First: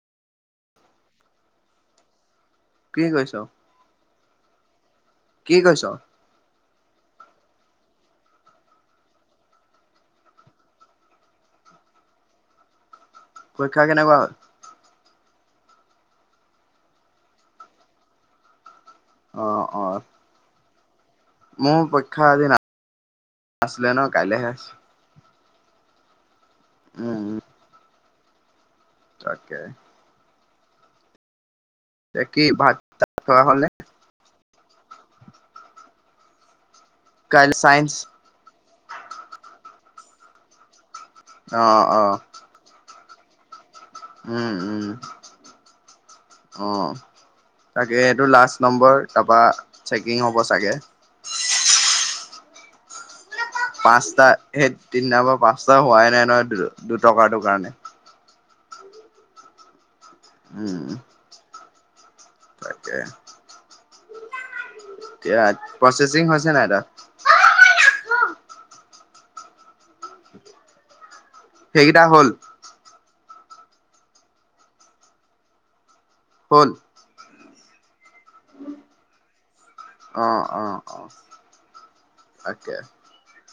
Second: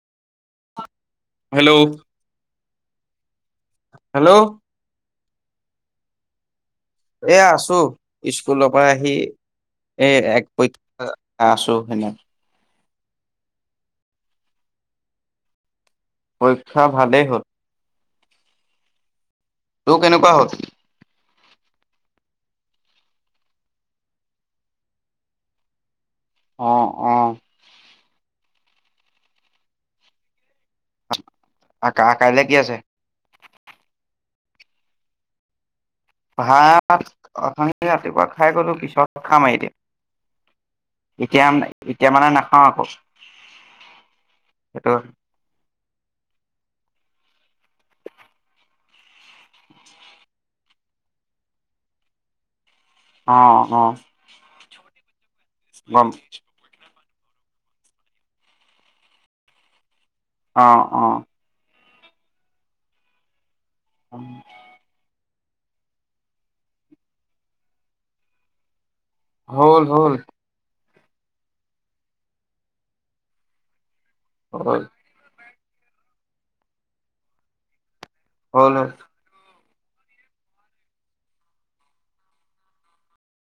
Hello? কি কৰিছ? Hello? কি কৰিছ? এয়া আছো স্কুলৰ পৰা আহি। এই এক পক্ষ আছো এনে পৰীক্ষা কেনেকুৱা হল? পৰীক্ষা ভালেই হ'ল। অ', অ'। তোৰ কেনেকুৱা হ'ল? মোৰ পৰীক্ষা আজ নাছিলে নহয়, কাইলেহে আছে। অ' উম, অ'। উম, তাকে। [unintelligible] এ কি কাইলৈ ভাত আছে তাত খোৱা হল নে? ভাত কাইলে অথনি চাইন্স। ৰাতিপুৱা খাই গলো, পিছত খাম আৰু এতিয়া। এতিয়া, অ', এতিয়া অ', মানে নাখাওঁ আকৌ। উম' সেইটো উম'। অ' তাকে এইটো লাষ্ট নম্বৰ, তাপা চেকিং হ'ব চাগে। অ অ পাঁচটা, সেই তিনিটা পৰা পাঁচটা গম হোৱাই নাই নহয় দু দুটকাটো কাৰণে। উম, অ' অ'। তাকে। [inaudible] এতিয়া প্ৰচেচিং হৈছে নাই তাত। হল, হল। সেইগিটা হ'ল। হল। হল। হ'ল অ', অ', অ' তাকে